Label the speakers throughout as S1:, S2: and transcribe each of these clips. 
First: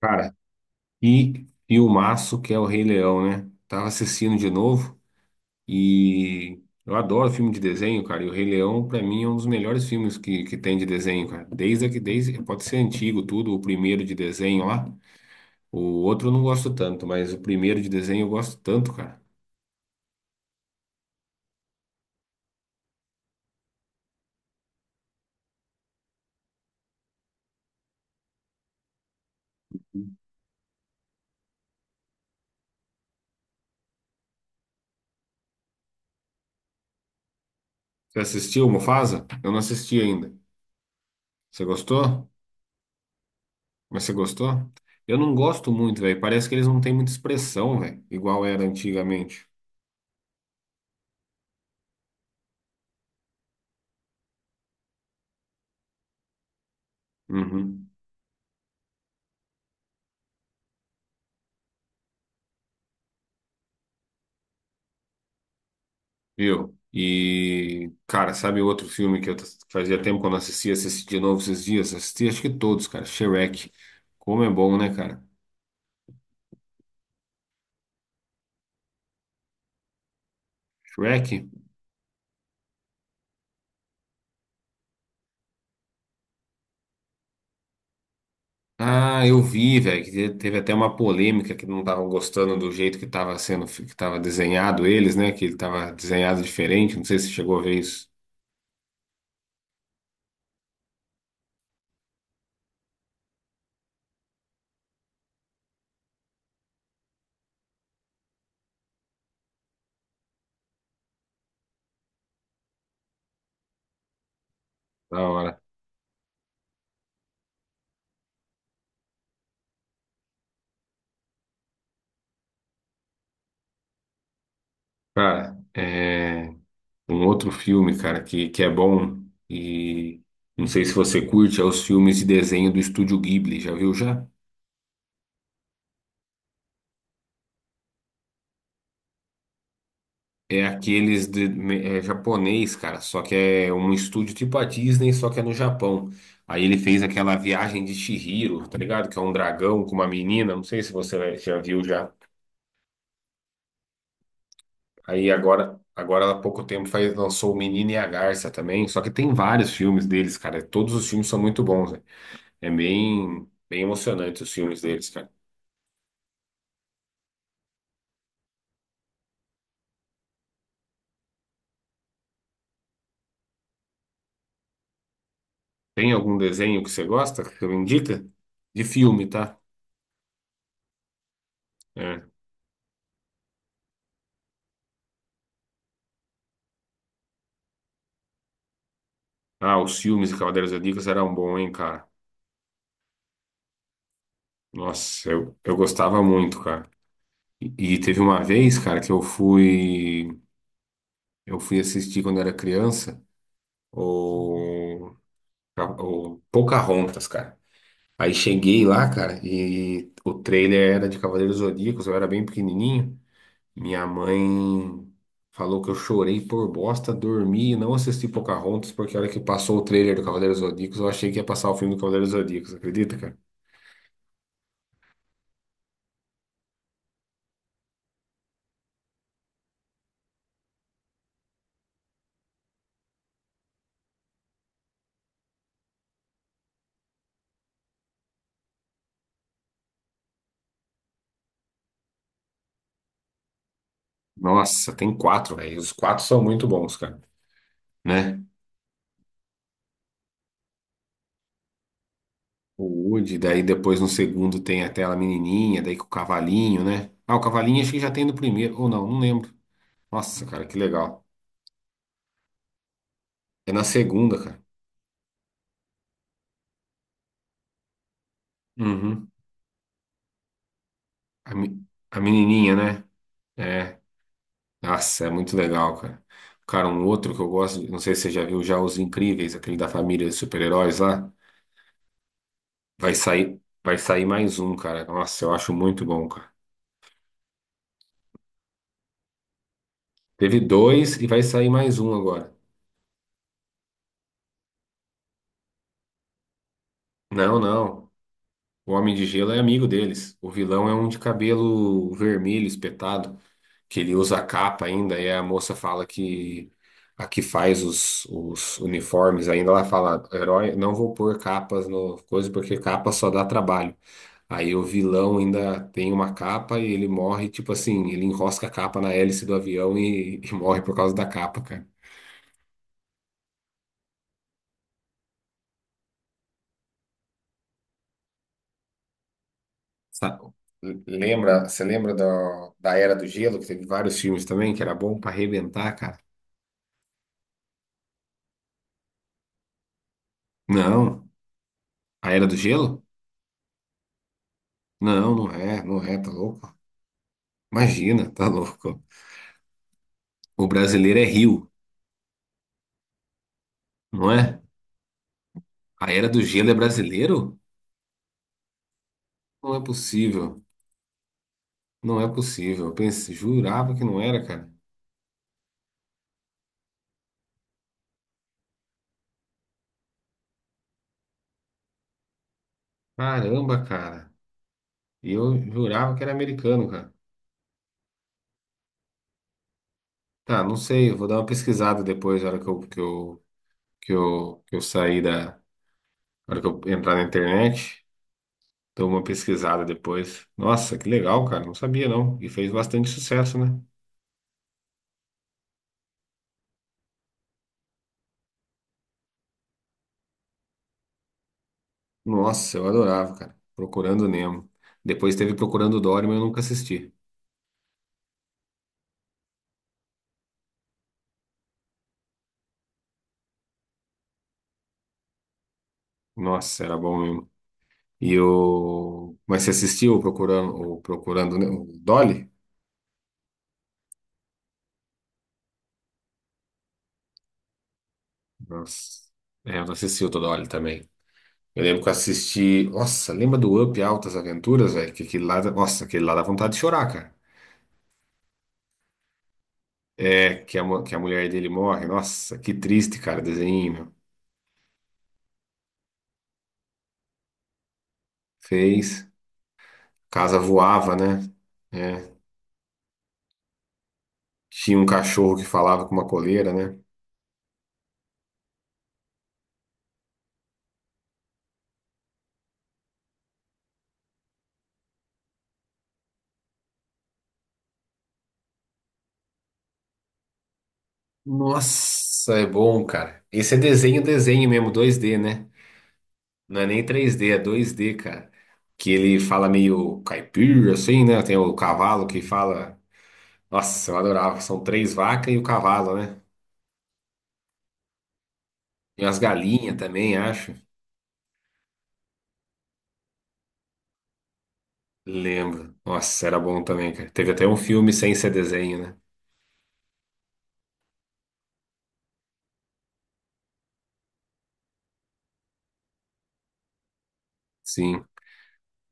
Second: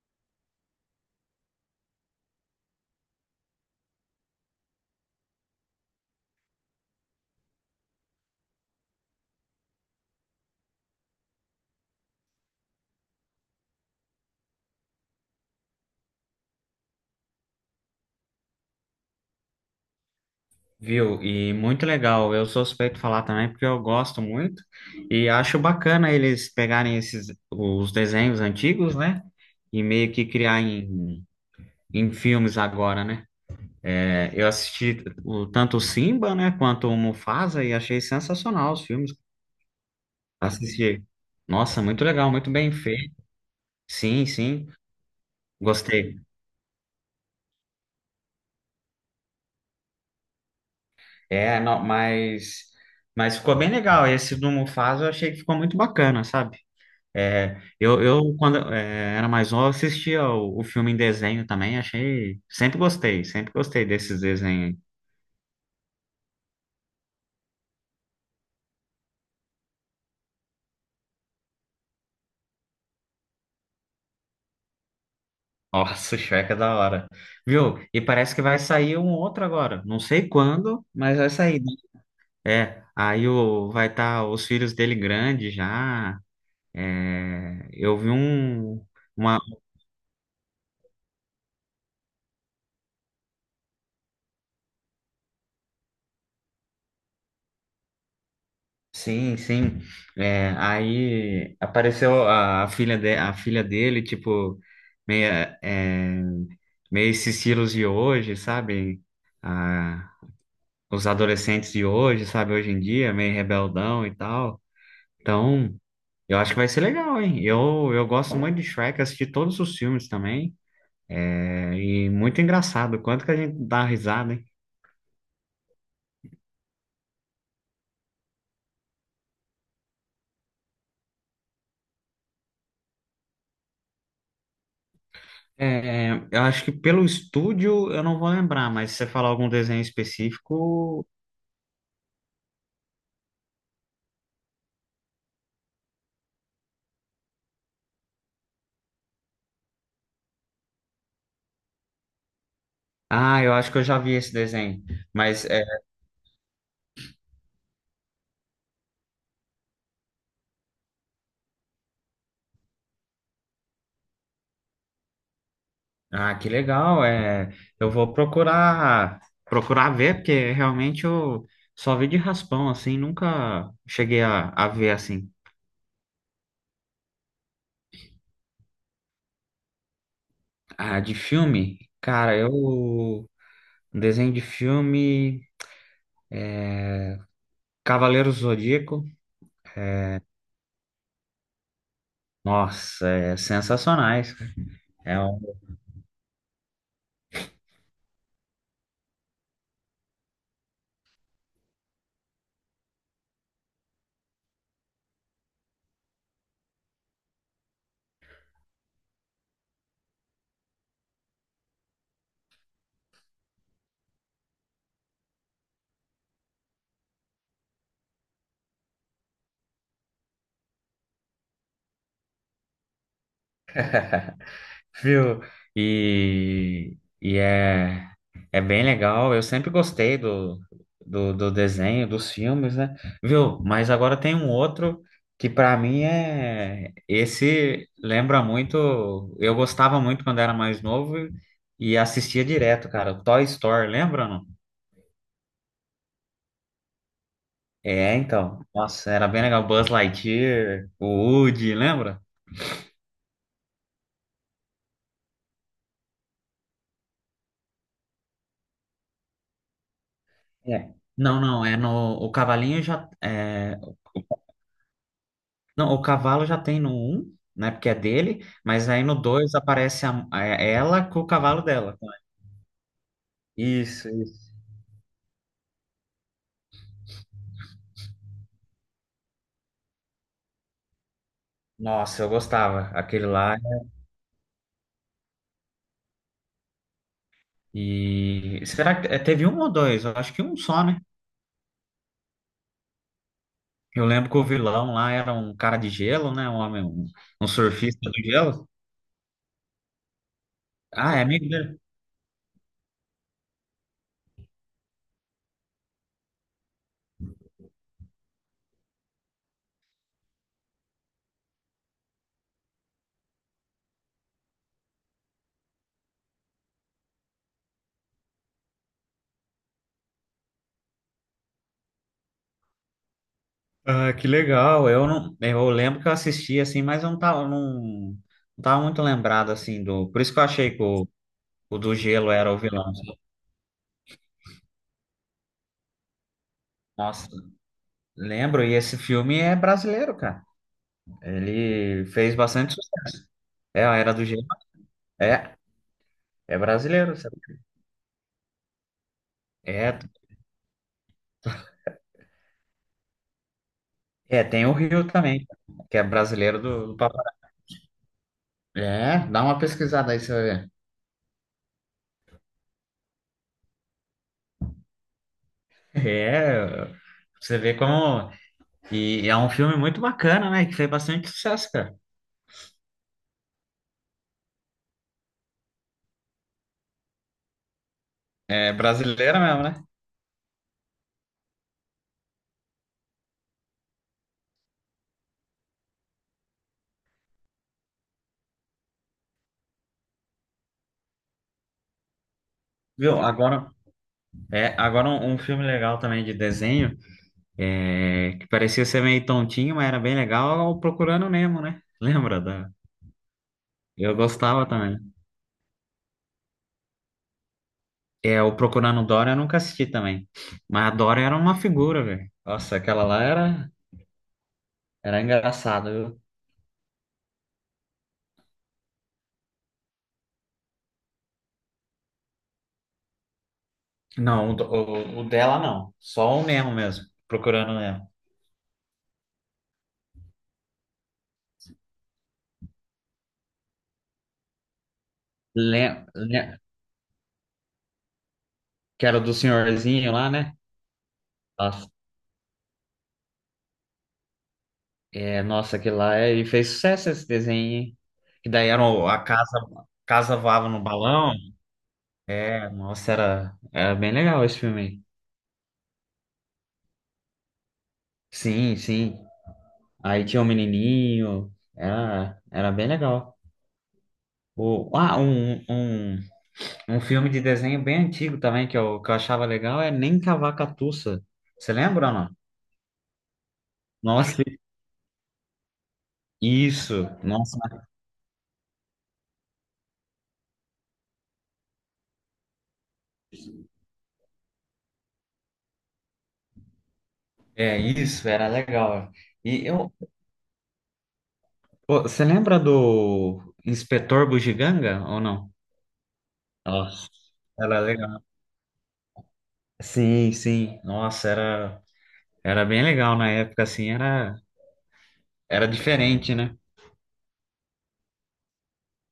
S1: Cara, e filmaço que é o Rei Leão, né? Tava assistindo de novo e eu adoro filme de desenho, cara. E o Rei Leão, pra mim, é um dos melhores filmes que tem de desenho, cara. Desde que desde pode ser antigo tudo, o primeiro de desenho lá. O outro eu não gosto tanto, mas o primeiro de desenho eu gosto tanto, cara.
S2: Viu? E muito legal. Eu sou suspeito de falar também porque eu gosto muito e acho bacana eles pegarem esses os desenhos antigos, né? E meio que criar em, em filmes agora, né? É, eu assisti o, tanto o Simba, né, quanto o Mufasa e achei
S1: Você assistiu o
S2: sensacional os filmes.
S1: Mufasa? Eu não assisti ainda.
S2: Assisti.
S1: Você
S2: Nossa, muito
S1: gostou?
S2: legal, muito bem feito.
S1: Mas você
S2: Sim,
S1: gostou?
S2: sim,
S1: Eu não gosto muito,
S2: gostei.
S1: velho. Parece que eles não têm muita expressão, velho, igual era antigamente.
S2: É, não, mas ficou bem legal. Esse do Mufasa eu achei que ficou muito bacana, sabe? É,
S1: Uhum.
S2: eu, quando é, era mais novo, assistia o filme em desenho também, achei. Sempre gostei desses desenhos aí.
S1: Viu? E, cara, sabe outro filme que fazia tempo que eu não assistia, assisti de novo esses dias? Assisti acho que todos, cara. Shrek. Como é bom, né, cara?
S2: Nossa, o Shrek é da hora. Viu? E parece que vai sair um outro agora. Não sei quando, mas
S1: Shrek?
S2: vai sair, né? É, aí o, vai estar os filhos dele grandes já. É, eu vi um,
S1: Ah,
S2: uma.
S1: eu vi, velho, que teve até uma polêmica que não estavam gostando do jeito que estava sendo, que estava desenhado eles, né? Que ele tava desenhado diferente. Não sei se chegou a ver isso.
S2: Sim, sim. É, aí apareceu a filha de, a filha dele, tipo, meia, é, meio esses estilos de hoje, sabe? Ah, os adolescentes de hoje, sabe? Hoje em dia, meio rebeldão e tal.
S1: Da hora.
S2: Então, eu acho que vai ser legal, hein? Eu gosto muito de Shrek, assisti todos os filmes também. É, e muito engraçado, quanto que a gente dá risada, hein?
S1: Cara, é um outro filme, cara, que é bom e não sei se você curte, é os filmes de desenho do Estúdio Ghibli. Já viu já?
S2: É, eu acho que pelo estúdio eu não vou lembrar, mas se você falar algum desenho
S1: É
S2: específico.
S1: aqueles de, é japonês, cara, só que é um estúdio tipo a Disney, só que é no Japão. Aí ele fez aquela viagem de Chihiro, tá ligado? Que é um dragão com uma menina, não sei se você já viu já.
S2: Ah, eu acho que eu já vi esse desenho.
S1: Aí
S2: Mas é,
S1: agora há pouco tempo faz, lançou O Menino e a Garça também, só que tem vários filmes deles, cara. Todos os filmes são muito bons, né? É bem, bem emocionante os filmes deles, cara.
S2: ah, que legal. É, eu vou procurar ver, porque realmente eu só vi de raspão, assim, nunca cheguei a ver assim.
S1: Tem algum desenho que você gosta, que você me indica? De filme, tá?
S2: Ah, de filme,
S1: É.
S2: cara, eu, desenho de filme, Cavaleiro do Zodíaco.
S1: Ah, os filmes de Cavaleiros do Zodíaco eram bons, hein, cara?
S2: Nossa, é sensacionais. É
S1: Nossa,
S2: um
S1: eu gostava muito, cara. E teve uma vez, cara, que eu fui assistir quando era criança o, o Pocahontas, cara. Aí cheguei lá, cara, e o trailer era de Cavaleiros Zodíacos, eu era bem pequenininho. Minha mãe falou que eu chorei por bosta, dormi e não assisti Pocahontas, porque a hora que passou o trailer do Cavaleiros Zodíacos, eu achei que ia passar o filme do Cavaleiros Zodíacos, acredita, cara?
S2: viu? E é, é bem legal. Eu sempre gostei do, do, do desenho, dos filmes, né? Viu? Mas agora tem um outro que pra mim é. Esse lembra muito. Eu gostava muito quando era mais novo e assistia direto, cara. O Toy Story, lembra, não?
S1: Nossa, tem quatro, velho. Os quatro são muito bons, cara,
S2: É,
S1: né?
S2: então. Nossa, era bem legal. Buzz Lightyear, o Woody, lembra?
S1: O Woody, daí depois no segundo tem até a menininha, daí com o cavalinho, né? Ah, o cavalinho acho que já tem no primeiro, ou não, não lembro. Nossa, cara, que
S2: É.
S1: legal.
S2: Não, não, é no. O cavalinho já.
S1: É
S2: É,
S1: na segunda, cara.
S2: não, o cavalo já tem no 1, né? Porque é dele, mas aí no
S1: Uhum.
S2: 2 aparece a- é ela com o
S1: A,
S2: cavalo dela.
S1: a menininha, né? É.
S2: Isso, isso.
S1: Nossa, é muito legal, cara. Cara, um outro que eu gosto, não sei se você já viu já Os Incríveis, aquele da família de super-heróis lá.
S2: Nossa, eu gostava.
S1: Vai
S2: Aquele lá.
S1: sair, vai sair mais um, cara. Nossa, eu acho muito bom, cara.
S2: E será que é, teve um ou dois? Eu acho que um
S1: Teve
S2: só, né?
S1: dois e vai sair mais um agora.
S2: Eu lembro que o vilão lá era um cara de gelo, né? Um homem, um
S1: Não,
S2: surfista
S1: não.
S2: do gelo.
S1: O Homem de Gelo é amigo deles. O vilão é um
S2: Ah,
S1: de
S2: é amigo dele.
S1: cabelo vermelho espetado, que ele usa a capa ainda, e a moça fala que a que faz os uniformes ainda, ela fala, herói, não vou pôr capas no coisa, porque capa só dá trabalho. Aí o vilão ainda tem uma capa e ele morre, tipo assim, ele enrosca a capa na hélice do avião e morre por causa da capa, cara.
S2: Ah, que legal. Eu não, eu lembro que eu assisti assim, mas eu não tava, não, não tava muito lembrado assim do. Por isso
S1: Sa-
S2: que eu achei que
S1: Lembra,
S2: o
S1: você
S2: do
S1: lembra
S2: gelo era o
S1: da
S2: vilão.
S1: da Era do Gelo, que teve vários filmes também, que era bom pra arrebentar, cara?
S2: Nossa. Lembro, e esse filme é brasileiro, cara.
S1: Não.
S2: Ele
S1: A
S2: fez
S1: Era do
S2: bastante
S1: Gelo?
S2: sucesso. É a Era do Gelo.
S1: Não, não
S2: É,
S1: é, não é, tá
S2: é
S1: louco?
S2: brasileiro, sabe?
S1: Imagina, tá louco.
S2: É,
S1: O brasileiro é Rio, não
S2: é,
S1: é?
S2: tem o Rio também, que é
S1: A Era do
S2: brasileiro
S1: Gelo é
S2: do, do Papai.
S1: brasileiro?
S2: É, dá uma
S1: Não é
S2: pesquisada aí, você vai
S1: possível,
S2: ver.
S1: não é possível. Eu pensei, jurava que não era, cara.
S2: É, você vê como. E é um filme muito bacana, né? Que fez bastante sucesso, cara.
S1: Caramba, cara. E eu jurava que era americano, cara.
S2: É brasileira mesmo, né?
S1: Tá, não sei, eu vou dar uma pesquisada depois, na hora que eu sair da. Na hora que eu entrar na internet, dou uma pesquisada depois. Nossa, que legal, cara. Não sabia, não. E fez bastante
S2: Viu?
S1: sucesso,
S2: Agora,
S1: né?
S2: é, agora um, um filme legal também de desenho, é, que parecia ser meio tontinho, mas era bem legal, é o Procurando Nemo, né? Lembra da.
S1: Nossa, eu adorava, cara.
S2: Eu
S1: Procurando
S2: gostava
S1: Nemo.
S2: também.
S1: Depois teve Procurando Dory, mas eu nunca assisti.
S2: É, o Procurando Dora eu nunca assisti também. Mas a Dora era uma figura, velho. Nossa, aquela lá era, era engraçada, viu?
S1: Nossa, era bom mesmo. E o... Mas você assistiu o Procurando Nemo? O Dolly?
S2: Não, o, do- o dela não. Só o Nemo mesmo. Procurando o Nemo.
S1: Nossa. É, eu não assisti o do Dolly também. Eu lembro que eu assisti... Nossa, lembra do Up Altas Aventuras, velho? Que aquele lá...
S2: Le,
S1: Nossa, aquele lá dá
S2: le-
S1: vontade de chorar, cara.
S2: que era do senhorzinho lá, né?
S1: É, que a, que a mulher dele
S2: Nossa,
S1: morre. Nossa, que triste, cara, o desenho, meu.
S2: é, nossa, aquele lá é, e fez sucesso esse desenho, hein? Que daí era o- a
S1: Fez.
S2: casa, casa
S1: Casa
S2: voava no
S1: voava,
S2: balão.
S1: né? É.
S2: É, nossa, era, era bem legal esse filme
S1: Tinha um
S2: aí.
S1: cachorro que falava com uma coleira, né?
S2: Sim, sim. Aí tinha o menininho. Era, era bem legal. O, ah, um filme de desenho bem antigo também que eu achava legal é Nem Cavaca Tussa. Você lembra ou não?
S1: Nossa, é bom, cara. Esse é desenho,
S2: Nossa,
S1: desenho mesmo, 2D, né? Não é nem
S2: isso.
S1: 3D, é
S2: Nossa,
S1: 2D, cara. Que ele fala meio caipira, assim, né? Tem o cavalo que fala. Nossa, eu adorava. São três vacas e o cavalo, né?
S2: é isso, era legal.
S1: E as
S2: E eu,
S1: galinhas também, acho.
S2: pô, você lembra do Inspetor Bugiganga ou não?
S1: Lembro. Nossa, era bom
S2: Nossa,
S1: também, cara. Teve até um
S2: era
S1: filme
S2: legal.
S1: sem ser desenho, né?
S2: Sim, sim. Nossa, era, era bem legal na época, assim, era, era diferente, né?
S1: Sim.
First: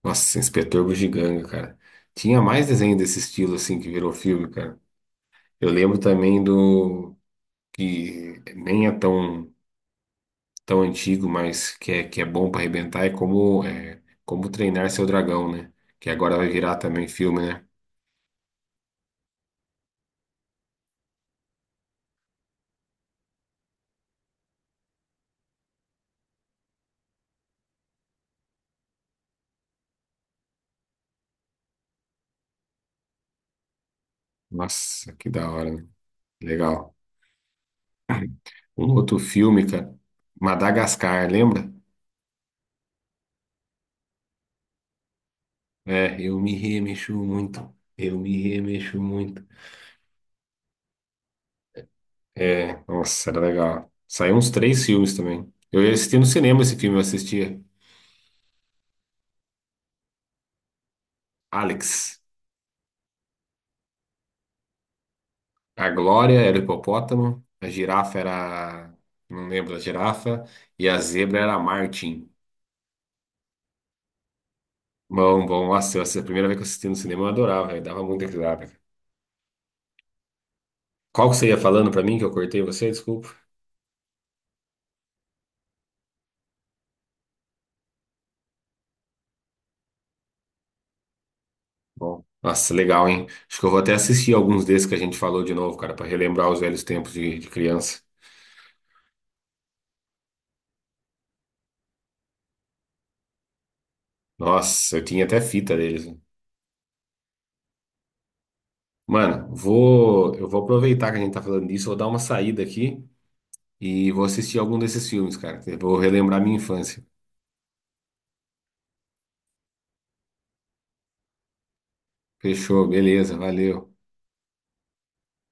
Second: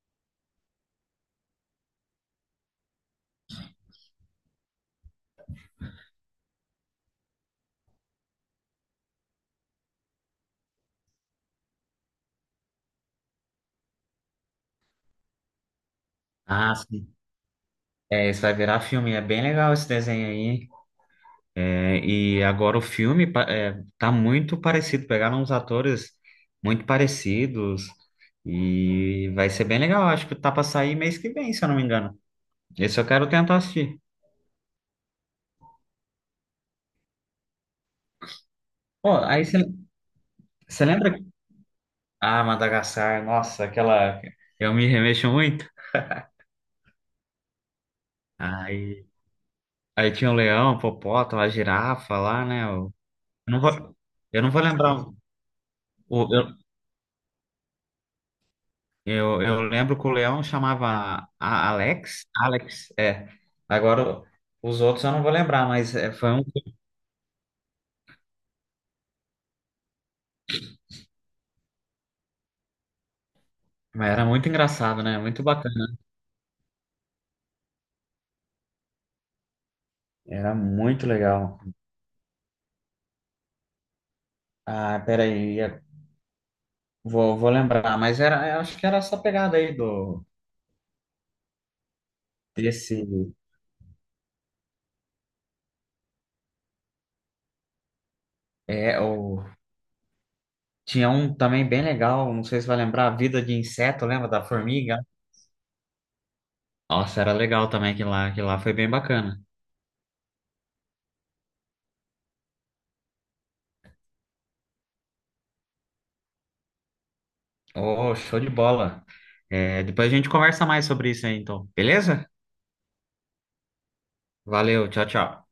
S1: Nossa, Inspetor Bugiganga, cara. Tinha mais desenho desse estilo, assim, que virou filme, cara. Eu lembro também do. Que nem é tão. Tão antigo, mas que é bom para arrebentar, é, como treinar seu dragão, né? Que agora vai
S2: Ah,
S1: virar também
S2: sim.
S1: filme, né?
S2: É, isso vai virar filme. É bem legal esse desenho aí, hein? É, e agora o filme pa- é, tá muito parecido, pegaram uns atores muito parecidos e vai ser bem legal. Acho que tá pra sair mês que vem, se eu não me engano. Esse eu quero tentar assistir.
S1: Nossa, que da hora, né? Legal. Um
S2: Pô,
S1: outro
S2: aí você
S1: filme, cara,
S2: lembra?
S1: Madagascar, lembra?
S2: Ah, Madagascar, nossa, aquela. Eu me remexo muito.
S1: É, eu me remexo muito, eu me remexo
S2: Aí,
S1: muito.
S2: aí tinha o leão, o hipopótamo, a girafa lá, né?
S1: É, nossa, era
S2: Não
S1: legal.
S2: vou,
S1: Saiu
S2: eu
S1: uns
S2: não vou
S1: três
S2: lembrar.
S1: filmes também. Eu ia assistir
S2: O,
S1: no
S2: eu,
S1: cinema esse filme, eu assistia.
S2: Eu, eu lembro que o Leão chamava a-
S1: Alex.
S2: Alex. Alex, é. Agora os outros eu não vou lembrar,
S1: A
S2: mas é, foi
S1: Glória
S2: um.
S1: era o hipopótamo, a girafa era. Não lembro da girafa, e a zebra era a Martin.
S2: Mas era muito engraçado, né? Muito
S1: Bom, bom.
S2: bacana.
S1: Nossa, essa é a primeira vez que eu assisti no cinema, eu adorava, velho. Dava muita risada.
S2: Era muito
S1: Qual que você ia
S2: legal.
S1: falando pra mim que eu cortei você? Desculpa.
S2: Ah, peraí, é, vou, vou lembrar, mas era, eu acho que era essa pegada aí do
S1: Bom, nossa,
S2: desse.
S1: legal, hein? Acho que eu vou até assistir alguns desses que a gente falou de novo, cara, pra relembrar os velhos tempos de criança.
S2: É, o, tinha um também bem legal, não sei se vai lembrar, a Vida de Inseto, lembra da
S1: Nossa,
S2: formiga?
S1: eu tinha até fita deles, né?
S2: Nossa, era legal também que lá foi bem bacana.
S1: Mano, eu vou aproveitar que a gente tá falando disso, vou dar uma saída aqui e vou assistir algum desses filmes, cara. Que vou relembrar minha infância.
S2: Oh, show de bola. É, depois a gente conversa mais sobre isso aí, então, beleza?
S1: Fechou, beleza, valeu.
S2: Valeu, tchau, tchau.